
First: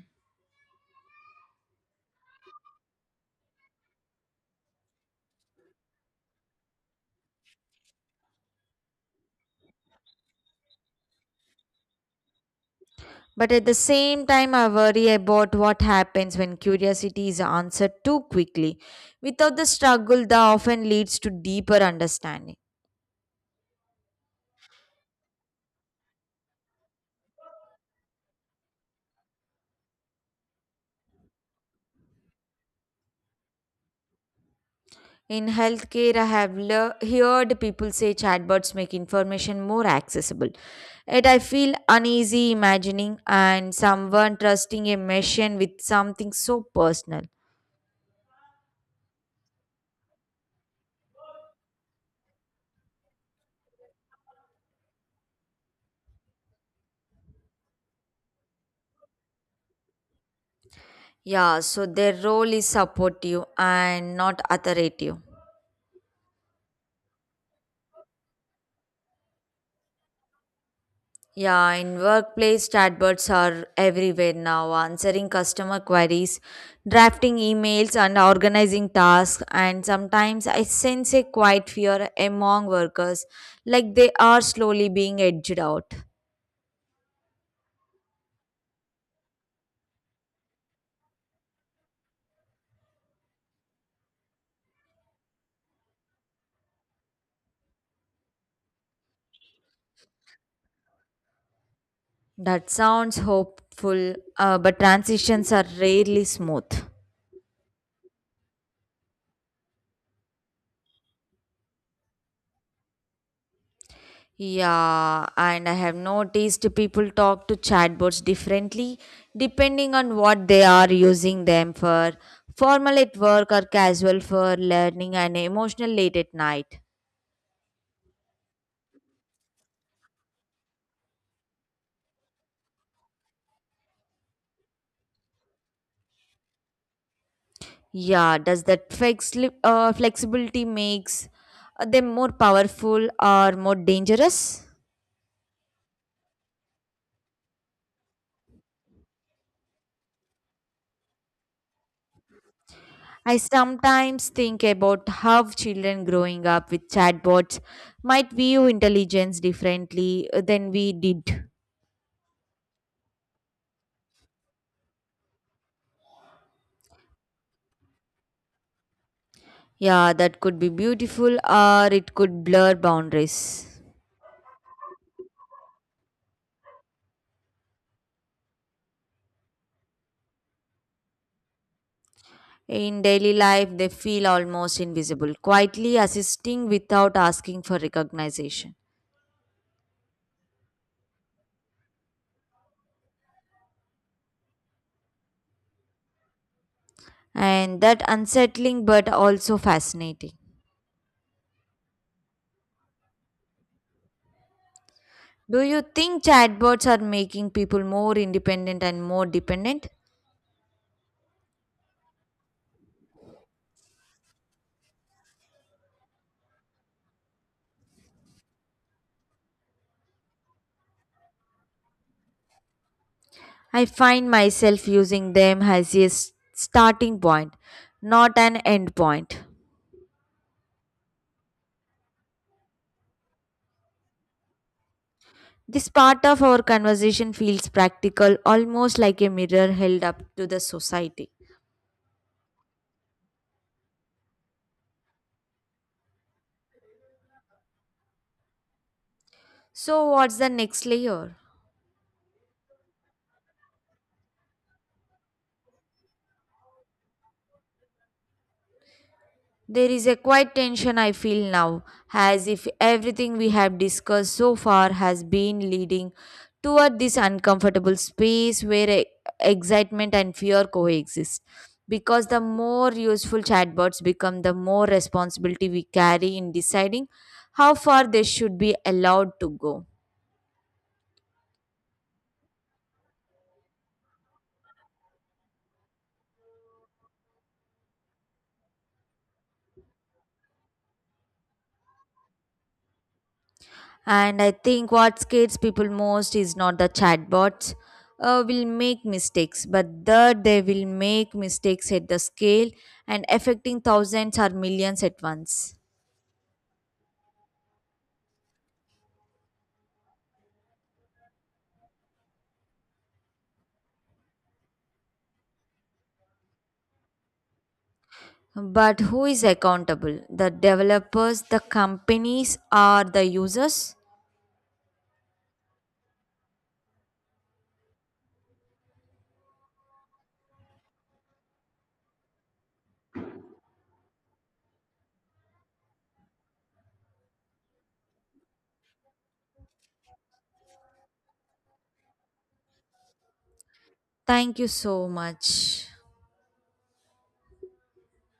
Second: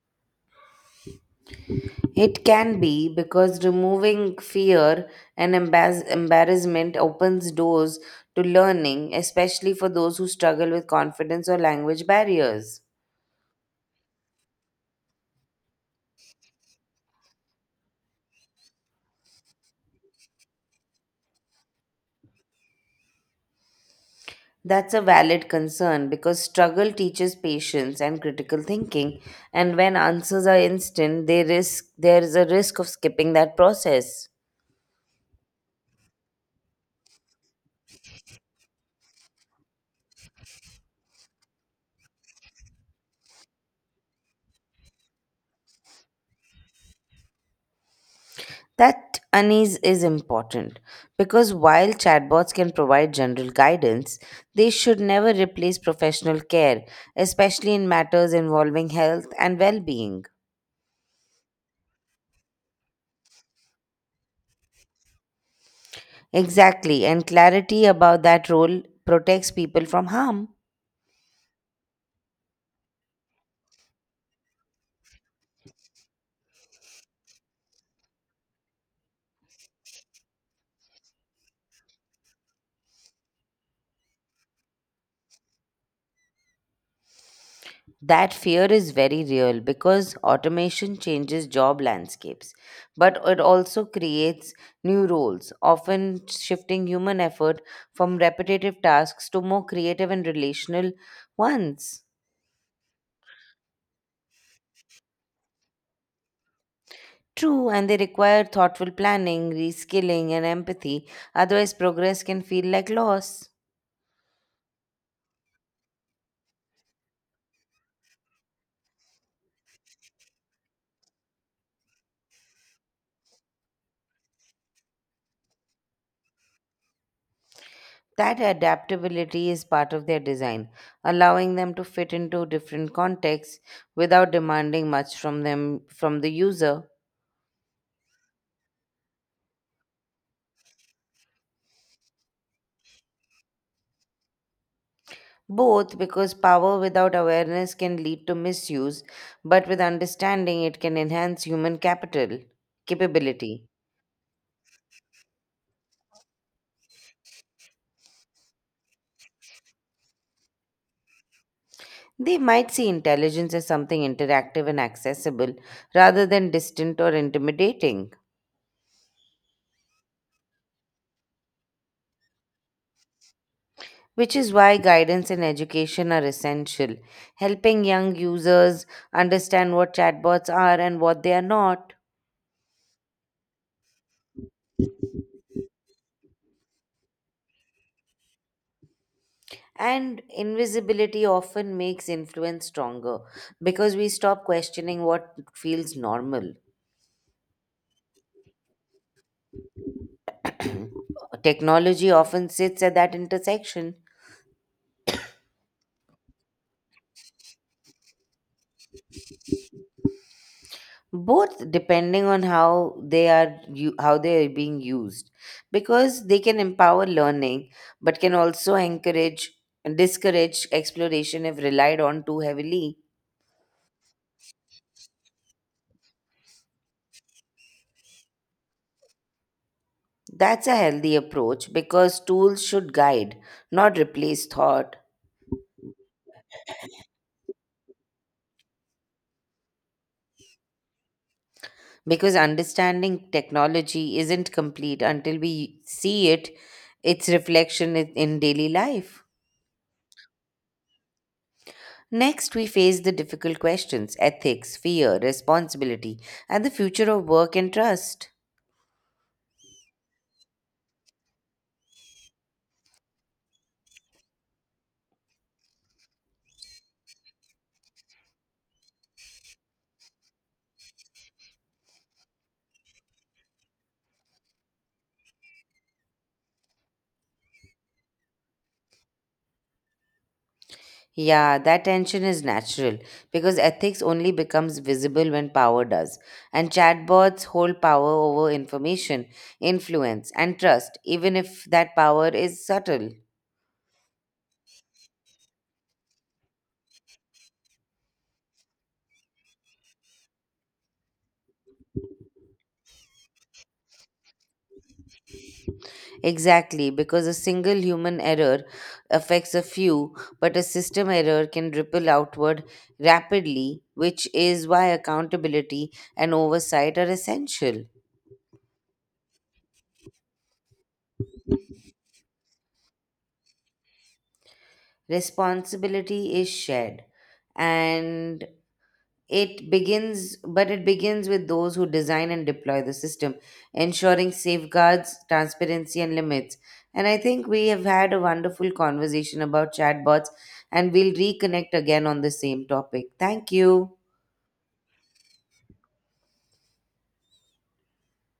S1: It can be because removing fear and embarrass- embarrassment opens doors to learning, especially for those who struggle with confidence or language barriers.
S2: But at the same time, I worry about what happens when curiosity is answered too quickly. Without the struggle, that often leads to deeper understanding.
S1: That's a valid concern because struggle teaches patience and critical thinking, and when answers are instant, they risk there is a risk of skipping that process.
S2: In healthcare, I have le- heard people say chatbots make information more accessible. Yet I feel uneasy imagining and someone trusting a machine with something so personal.
S1: That unease is important because while chatbots can provide general guidance, they should never replace professional care, especially in matters involving health and well being.
S2: Yeah, so their role is supportive and not authoritative.
S1: Exactly, and clarity about that role protects people from harm.
S2: Yeah, in workplace, chatbots are everywhere now, answering customer queries, drafting emails, and organizing tasks. And sometimes I sense a quiet fear among workers, like they are slowly being edged out.
S1: That fear is very real because automation changes job landscapes, but it also creates new roles, often shifting human effort from repetitive tasks to more creative and relational ones.
S2: That sounds hopeful, uh, but transitions are rarely smooth.
S1: True, and they require thoughtful planning, reskilling, and empathy. Otherwise, progress can feel like loss.
S2: Yeah, and I have noticed people talk to chatbots differently depending on what they are using them for formal at work or casual for learning and emotional late at night.
S1: That adaptability is part of their design, allowing them to fit into different contexts without demanding much from them from the user.
S2: Yeah, does that flex? uh, flexibility makes them more powerful or more dangerous?
S1: Both, because power without awareness can lead to misuse, but with understanding, it can enhance human capital
S2: I
S1: capability.
S2: sometimes think about how children growing up with chatbots might view intelligence differently than we did.
S1: They might see intelligence as something interactive and accessible rather than distant or intimidating,
S2: Yeah, that could be beautiful or it could blur boundaries.
S1: which is why guidance and education are essential, helping young users understand what chatbots are and what they are not.
S2: In daily life, they feel almost invisible, quietly assisting without asking for recognition.
S1: And invisibility often makes influence stronger because we stop questioning what feels normal.
S2: And that unsettling but also fascinating.
S1: Technology often sits at that intersection,
S2: Do you think chatbots are making people more independent and more dependent?
S1: both depending on how they are u- how they are being used, because they can empower learning, but can also encourage discourage exploration if relied on too heavily.
S2: I find myself using them as a s- starting point, not an end point.
S1: That's a healthy approach because tools should guide, not replace thought.
S2: This part of our conversation feels practical, almost like a mirror held up to the society.
S1: Because understanding technology isn't complete until we see it, its reflection in in daily life.
S2: So, what's the next layer?
S1: Next, we face the difficult questions: ethics, fear, responsibility, and the future of work and trust.
S2: There is a quiet tension I feel now, as if everything we have discussed so far has been leading toward this uncomfortable space where e- excitement and fear coexist. Because the more useful chatbots become, the more responsibility we carry in deciding how far they should be allowed to go.
S1: Yeah, that tension is natural because ethics only becomes visible when power does, and chatbots hold power over information, influence, and trust, even if that power is subtle.
S2: And I think what scares people most is not the chatbots uh, will make mistakes, but that they will make mistakes at the scale and affecting thousands or millions at once.
S1: Exactly, because a single human error affects a few, but a system error can ripple outward rapidly, which is why accountability and oversight are essential.
S2: But who is accountable? The developers, the companies, or the users?
S1: Responsibility is shared, and It begins, but it begins with those who design and deploy the system, ensuring safeguards, transparency, and limits. And I think we have had a wonderful conversation about chatbots, and we'll reconnect again on the same topic. Thank you.
S2: Thank you so much.